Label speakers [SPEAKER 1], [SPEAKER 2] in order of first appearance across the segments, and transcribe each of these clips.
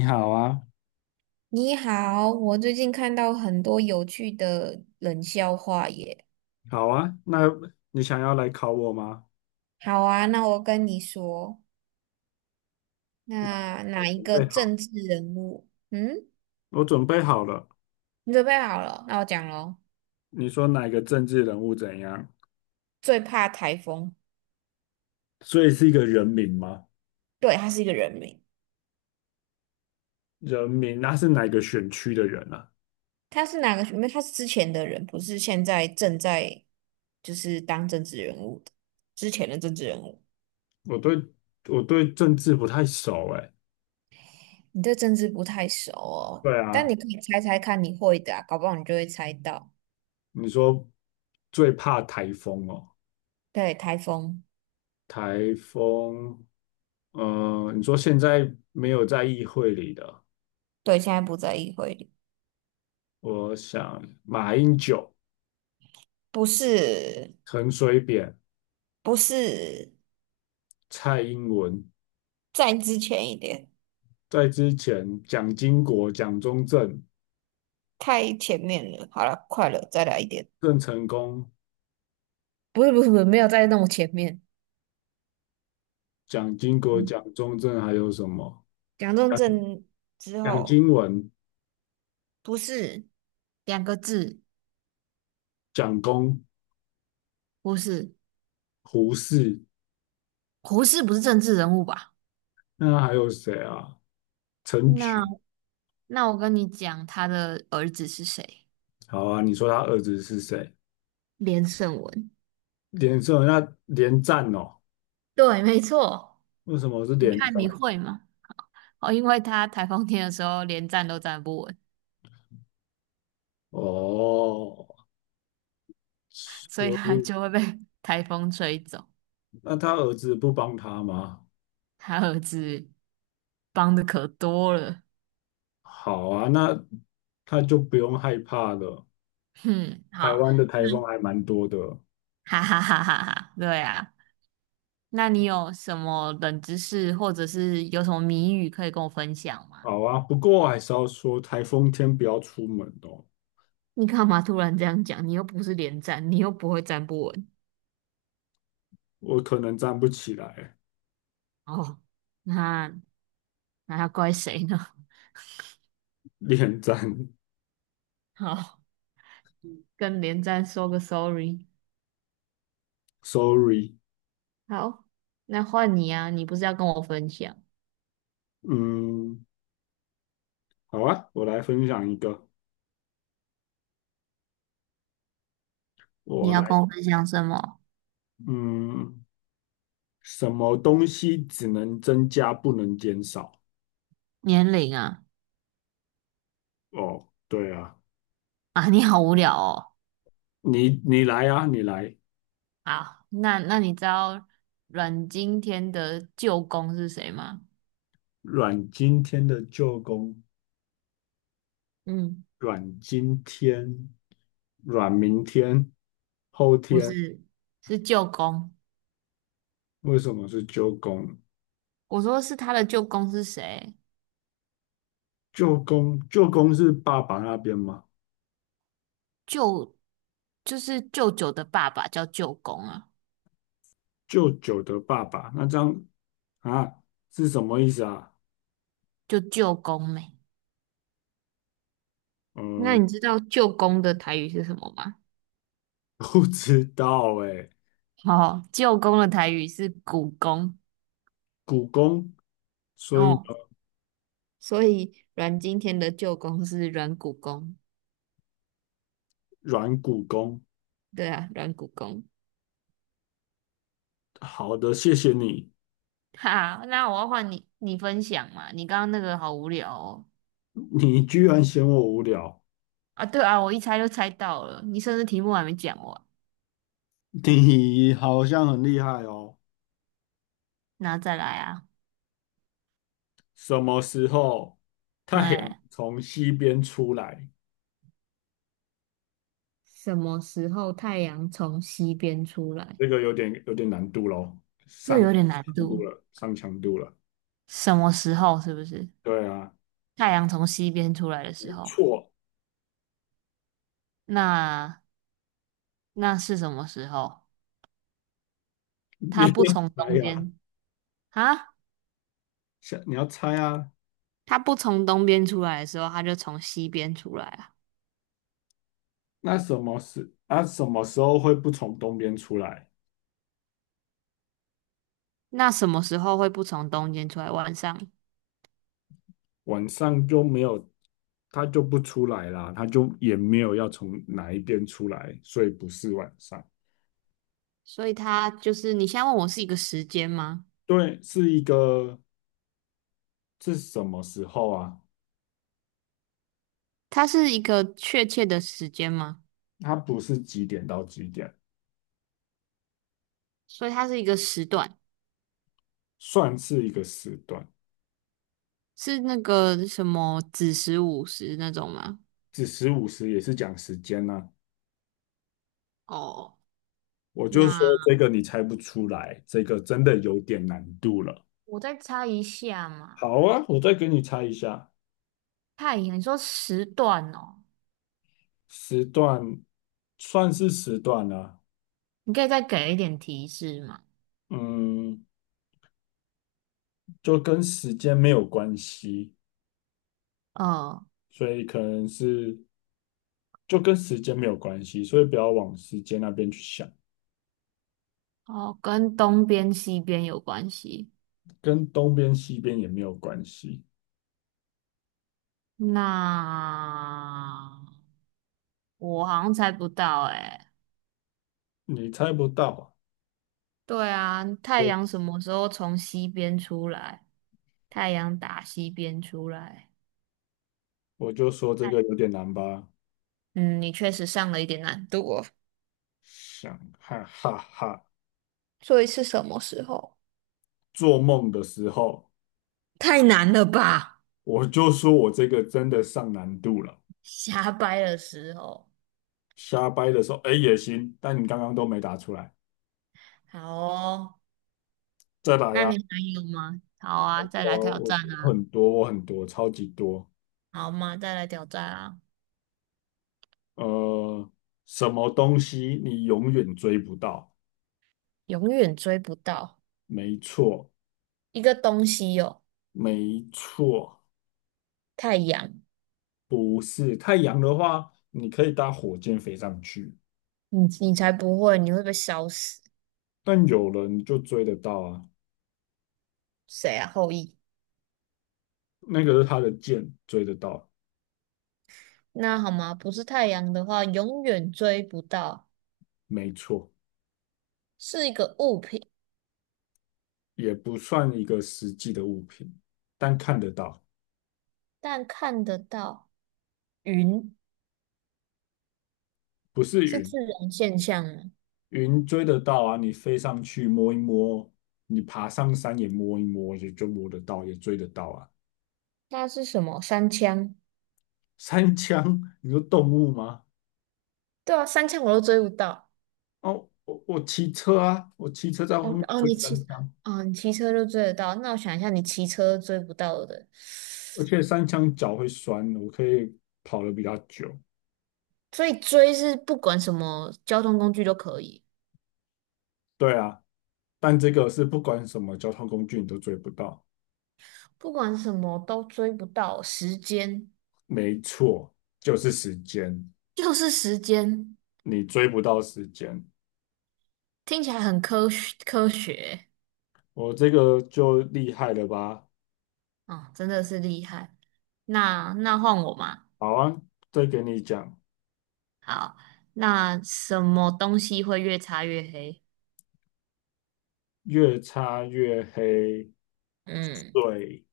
[SPEAKER 1] 你好啊，
[SPEAKER 2] 你好，我最近看到很多有趣的冷笑话耶。
[SPEAKER 1] 好啊，那你想要来考我吗？
[SPEAKER 2] 好啊，那我跟你说，那
[SPEAKER 1] 我
[SPEAKER 2] 哪一
[SPEAKER 1] 准
[SPEAKER 2] 个
[SPEAKER 1] 备
[SPEAKER 2] 政
[SPEAKER 1] 好
[SPEAKER 2] 治人物？嗯，
[SPEAKER 1] 我准备好了。
[SPEAKER 2] 你准备好了？那我讲喽。
[SPEAKER 1] 你说哪个政治人物怎样？
[SPEAKER 2] 最怕台风。
[SPEAKER 1] 所以是一个人名吗？
[SPEAKER 2] 对，他是一个人名。
[SPEAKER 1] 人民，那是哪个选区的人啊？
[SPEAKER 2] 他是哪个？因为他是之前的人，不是现在正在当政治人物的，之前的政治人物。
[SPEAKER 1] 我对我对政治不太熟哎，
[SPEAKER 2] 你对政治不太熟哦，
[SPEAKER 1] 对啊，
[SPEAKER 2] 但你可以猜猜看，你会的啊，搞不好你就会猜到。
[SPEAKER 1] 你说最怕台风哦，
[SPEAKER 2] 对，台风。
[SPEAKER 1] 台风，你说现在没有在议会里的，
[SPEAKER 2] 对，现在不在议会里。
[SPEAKER 1] 我想马英九、
[SPEAKER 2] 不是，
[SPEAKER 1] 陈水扁、
[SPEAKER 2] 不是，
[SPEAKER 1] 蔡英文
[SPEAKER 2] 再之前一点，
[SPEAKER 1] 在之前，蒋经国、蒋中正、
[SPEAKER 2] 太前面了。好了，快了，再来一点。
[SPEAKER 1] 郑成功、
[SPEAKER 2] 不是，没有在那么前面。
[SPEAKER 1] 蒋经国、
[SPEAKER 2] 嗯，
[SPEAKER 1] 蒋中正，还有什么？
[SPEAKER 2] 蒋中
[SPEAKER 1] 蒋
[SPEAKER 2] 正之
[SPEAKER 1] 蒋
[SPEAKER 2] 后，
[SPEAKER 1] 经文、
[SPEAKER 2] 不是，两个字，
[SPEAKER 1] 蒋公、
[SPEAKER 2] 胡适，
[SPEAKER 1] 胡适，
[SPEAKER 2] 胡适不是政治人物吧？
[SPEAKER 1] 那还有谁啊？陈
[SPEAKER 2] 那
[SPEAKER 1] 群，
[SPEAKER 2] 那我跟你讲，他的儿子是谁？
[SPEAKER 1] 好啊，你说他儿子是谁？
[SPEAKER 2] 连胜文。
[SPEAKER 1] 连胜，那连战哦？
[SPEAKER 2] 对，没错。
[SPEAKER 1] 为什么是
[SPEAKER 2] 你
[SPEAKER 1] 连
[SPEAKER 2] 看
[SPEAKER 1] 战？
[SPEAKER 2] 你会吗？哦，因为他台风天的时候连站都站不稳，
[SPEAKER 1] 哦，
[SPEAKER 2] 所以
[SPEAKER 1] 所
[SPEAKER 2] 他
[SPEAKER 1] 以
[SPEAKER 2] 就会被 台风吹走。
[SPEAKER 1] 那他儿子不帮他吗？
[SPEAKER 2] 他儿子帮的可多了。
[SPEAKER 1] 好啊，那他就不用害怕了。
[SPEAKER 2] 哼，
[SPEAKER 1] 台
[SPEAKER 2] 好，
[SPEAKER 1] 湾的台风还蛮多的。
[SPEAKER 2] 哈哈哈哈哈，对啊。那你有什么冷知识，或者是有什么谜语可以跟我分享吗？
[SPEAKER 1] 好啊，不过我还是要说，台风天不要出门哦，
[SPEAKER 2] 你干嘛突然这样讲？你又不是连站，你又不会站不稳。
[SPEAKER 1] 我可能站不起来，
[SPEAKER 2] 哦，那那要怪谁呢？
[SPEAKER 1] 脸站
[SPEAKER 2] 好，跟连战说个 sorry。
[SPEAKER 1] ，sorry。
[SPEAKER 2] 好，那换你啊，你不是要跟我分享？
[SPEAKER 1] 嗯，好啊，我来分享一个，
[SPEAKER 2] 你
[SPEAKER 1] 我
[SPEAKER 2] 要
[SPEAKER 1] 来，
[SPEAKER 2] 跟我分享什么？
[SPEAKER 1] 嗯，什么东西只能增加不能减少？
[SPEAKER 2] 年龄啊？
[SPEAKER 1] 哦，对啊，
[SPEAKER 2] 啊，你好无聊哦。
[SPEAKER 1] 你来啊，你来，
[SPEAKER 2] 好，那你知道阮经天的舅公是谁吗？
[SPEAKER 1] 阮经天的舅公，
[SPEAKER 2] 嗯，
[SPEAKER 1] 阮经天，阮明天，后
[SPEAKER 2] 不
[SPEAKER 1] 天，
[SPEAKER 2] 是，是舅公。
[SPEAKER 1] 为什么是舅公？
[SPEAKER 2] 我说是他的舅公是谁？
[SPEAKER 1] 舅公，舅公是爸爸那边嘛？
[SPEAKER 2] 舅就是舅舅的爸爸叫舅公啊，
[SPEAKER 1] 舅舅的爸爸，那张啊是什么意思啊？
[SPEAKER 2] 就舅公妹。那
[SPEAKER 1] 呃，
[SPEAKER 2] 你知道舅公的台语是什么吗？
[SPEAKER 1] 不知道哎。
[SPEAKER 2] 哦，舅公的台语是古公。
[SPEAKER 1] 股肱，所以呢，
[SPEAKER 2] 哦，所以阮经天的舅公是阮古公，
[SPEAKER 1] 软骨肱。
[SPEAKER 2] 对啊，阮古公。
[SPEAKER 1] 好的，谢谢你，
[SPEAKER 2] 哈，那我要换你，你分享嘛。你刚刚那个好无聊哦。
[SPEAKER 1] 你居然嫌我无聊，
[SPEAKER 2] 啊，对啊，我一猜就猜到了，你甚至题目还没讲完，
[SPEAKER 1] 你好像很厉害哦。
[SPEAKER 2] 那再来啊。
[SPEAKER 1] 什么时候太阳
[SPEAKER 2] 哎，
[SPEAKER 1] 从西边出来？
[SPEAKER 2] 什么时候太阳从西边出来？
[SPEAKER 1] 这个有点难度喽，
[SPEAKER 2] 这
[SPEAKER 1] 上
[SPEAKER 2] 有点难
[SPEAKER 1] 强度
[SPEAKER 2] 度。
[SPEAKER 1] 了，上强度了。
[SPEAKER 2] 什么时候是不是
[SPEAKER 1] 对啊，
[SPEAKER 2] 太阳从西边出来的
[SPEAKER 1] 没
[SPEAKER 2] 时候？
[SPEAKER 1] 错。
[SPEAKER 2] 那那是什么时候？
[SPEAKER 1] 你
[SPEAKER 2] 它不从
[SPEAKER 1] 可
[SPEAKER 2] 东
[SPEAKER 1] 以啊，
[SPEAKER 2] 边，啊？
[SPEAKER 1] 想你要猜啊，
[SPEAKER 2] 它不从东边出来的时候，它就从西边出来啊。
[SPEAKER 1] 那什么时候会不从东边出来？
[SPEAKER 2] 那什么时候会不从东边出来？晚上？
[SPEAKER 1] 晚上就没有，它就不出来啦，它就也没有要从哪一边出来，所以不是晚上。
[SPEAKER 2] 所以它就是，你现在问我是一个时间吗？
[SPEAKER 1] 对，是一个是什么时候啊？
[SPEAKER 2] 它是一个确切的时间吗？
[SPEAKER 1] 它不是几点到几点，
[SPEAKER 2] 所以它是一个时段，
[SPEAKER 1] 算是一个时段，
[SPEAKER 2] 是那个什么子时、午时那种吗？
[SPEAKER 1] 子时午时也是讲时间呢、
[SPEAKER 2] 哦，
[SPEAKER 1] 我就说
[SPEAKER 2] 那
[SPEAKER 1] 这个你猜不出来，这个真的有点难度了。
[SPEAKER 2] 我再猜一下嘛。
[SPEAKER 1] 好啊，我再给你猜一下。
[SPEAKER 2] 太阳，你说时段哦，
[SPEAKER 1] 时段算是时段啦、
[SPEAKER 2] 你可以再给一点提示吗？
[SPEAKER 1] 嗯，就跟时间没有关系，
[SPEAKER 2] 嗯，
[SPEAKER 1] 所以可能是就跟时间没有关系，所以不要往时间那边去想，
[SPEAKER 2] 哦，跟东边西边有关系。
[SPEAKER 1] 跟东边西边也没有关系，
[SPEAKER 2] 那我好像猜不到诶、
[SPEAKER 1] 你猜不到啊
[SPEAKER 2] 对啊，太阳
[SPEAKER 1] 就
[SPEAKER 2] 什么时候从西边出来？太阳打西边出来。
[SPEAKER 1] 我就说这个有点难吧，
[SPEAKER 2] 嗯，你确实上了一点难度哦。
[SPEAKER 1] 想哈哈哈，
[SPEAKER 2] 所以是什么时候？
[SPEAKER 1] 做梦的时候
[SPEAKER 2] 太难了吧？
[SPEAKER 1] 我就说我这个真的上难度了，
[SPEAKER 2] 瞎掰的时候。
[SPEAKER 1] 瞎掰的时候哎也行，但你刚刚都没答出来，
[SPEAKER 2] 好哦，
[SPEAKER 1] 再来
[SPEAKER 2] 那
[SPEAKER 1] 呀、
[SPEAKER 2] 你还有吗？好啊，再来
[SPEAKER 1] 我
[SPEAKER 2] 挑
[SPEAKER 1] 我
[SPEAKER 2] 战啊。
[SPEAKER 1] 很多，我很多，超级多。
[SPEAKER 2] 好嘛，再来挑战啊。
[SPEAKER 1] 呃，什么东西你永远追不到？
[SPEAKER 2] 永远追不到
[SPEAKER 1] 没错，
[SPEAKER 2] 一个东西哦，
[SPEAKER 1] 没错，
[SPEAKER 2] 太阳，
[SPEAKER 1] 不是太阳的话，你可以搭火箭飞上去，
[SPEAKER 2] 你才不会，你会被烧死。
[SPEAKER 1] 但有人就追得到啊。
[SPEAKER 2] 谁啊？后羿。
[SPEAKER 1] 那个是他的箭，追得到，
[SPEAKER 2] 那好吗？不是太阳的话，永远追不到，
[SPEAKER 1] 没错，
[SPEAKER 2] 是一个物品，
[SPEAKER 1] 也不算一个实际的物品，但看得到，
[SPEAKER 2] 但看得到。云
[SPEAKER 1] 不是
[SPEAKER 2] 是
[SPEAKER 1] 云，
[SPEAKER 2] 自然现象吗？
[SPEAKER 1] 云追得到啊，你飞上去摸一摸，你爬上山也摸一摸，也就摸得到，也追得到啊。
[SPEAKER 2] 那是什么？三枪？
[SPEAKER 1] 三枪，你说动物吗？
[SPEAKER 2] 对啊，三枪我都追不到。
[SPEAKER 1] 哦，我骑车啊，我骑车在后
[SPEAKER 2] 哦
[SPEAKER 1] 面
[SPEAKER 2] 哦，
[SPEAKER 1] 追三枪，
[SPEAKER 2] 哦，你骑车就追得到。那我想一下，你骑车追不到的，
[SPEAKER 1] 而且三枪脚会酸，我可以跑得比较久。
[SPEAKER 2] 所以追是不管什么交通工具都可以，
[SPEAKER 1] 对啊，但这个是不管什么交通工具你都追不到。
[SPEAKER 2] 不管什么都追不到。时间，
[SPEAKER 1] 没错，就是时间，
[SPEAKER 2] 就是时间，
[SPEAKER 1] 你追不到时间，
[SPEAKER 2] 听起来很科学科学。
[SPEAKER 1] 我这个就厉害了吧？
[SPEAKER 2] 哦，真的是厉害。那换我嘛。
[SPEAKER 1] 好啊，再给你讲，
[SPEAKER 2] 好，那什么东西会越擦越黑？
[SPEAKER 1] 越擦越黑，
[SPEAKER 2] 嗯，
[SPEAKER 1] 水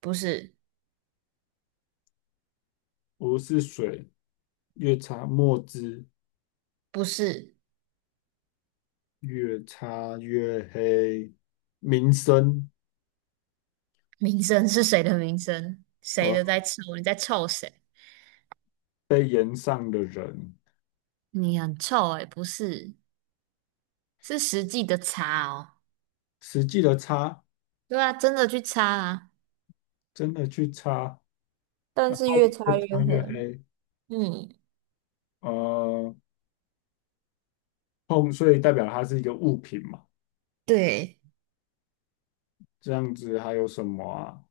[SPEAKER 2] 不是，
[SPEAKER 1] 不是水，越擦墨汁。
[SPEAKER 2] 不是，
[SPEAKER 1] 越擦越黑，名声
[SPEAKER 2] 名声是谁的名声？谁
[SPEAKER 1] 呃，
[SPEAKER 2] 的在臭？你在臭谁？
[SPEAKER 1] 被延上的人，
[SPEAKER 2] 你很臭诶、不是，是实际的擦哦。
[SPEAKER 1] 实际的擦，
[SPEAKER 2] 对啊，真的去擦啊。
[SPEAKER 1] 真的去擦，然
[SPEAKER 2] 但是
[SPEAKER 1] 后
[SPEAKER 2] 越
[SPEAKER 1] 越
[SPEAKER 2] 擦越
[SPEAKER 1] 擦越
[SPEAKER 2] 黑。
[SPEAKER 1] 黑，
[SPEAKER 2] 嗯，
[SPEAKER 1] 呃，碰，所以代表它是一个物品嘛，
[SPEAKER 2] 对，
[SPEAKER 1] 这样子还有什么啊？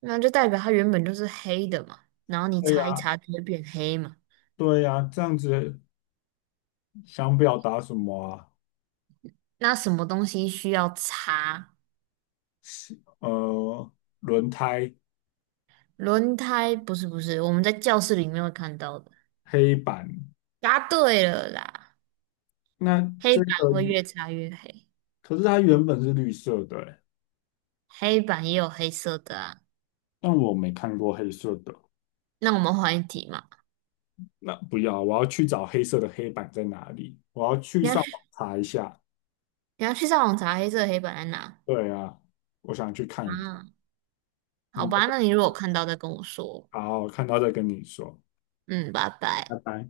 [SPEAKER 2] 那就代表它原本就是黑的嘛，然后你
[SPEAKER 1] 对
[SPEAKER 2] 擦一
[SPEAKER 1] 呀，
[SPEAKER 2] 擦就会变黑嘛。
[SPEAKER 1] 对呀，这样子想表达什么啊？
[SPEAKER 2] 那什么东西需要擦？
[SPEAKER 1] 呃，轮胎、
[SPEAKER 2] 轮胎不是不是，我们在教室里面会看到的。
[SPEAKER 1] 黑板，
[SPEAKER 2] 答对了啦，
[SPEAKER 1] 那
[SPEAKER 2] 黑
[SPEAKER 1] 这
[SPEAKER 2] 板
[SPEAKER 1] 个，
[SPEAKER 2] 会越擦越黑，
[SPEAKER 1] 可是它原本是绿色的欸，
[SPEAKER 2] 黑板也有黑色的啊。
[SPEAKER 1] 但我没看过黑色的。
[SPEAKER 2] 那我们换一题嘛，
[SPEAKER 1] 那不要，我要去找黑色的黑板在哪里，我要去
[SPEAKER 2] 你要
[SPEAKER 1] 上
[SPEAKER 2] 去
[SPEAKER 1] 网查一下。
[SPEAKER 2] 你要去上网查黑色的黑板在哪
[SPEAKER 1] 对啊，我想去看一看。
[SPEAKER 2] 啊？好
[SPEAKER 1] 嗯，
[SPEAKER 2] 吧，那你如果看到再跟我说。
[SPEAKER 1] 好，看到再跟你说，
[SPEAKER 2] 嗯，拜
[SPEAKER 1] 拜
[SPEAKER 2] 拜。
[SPEAKER 1] 拜。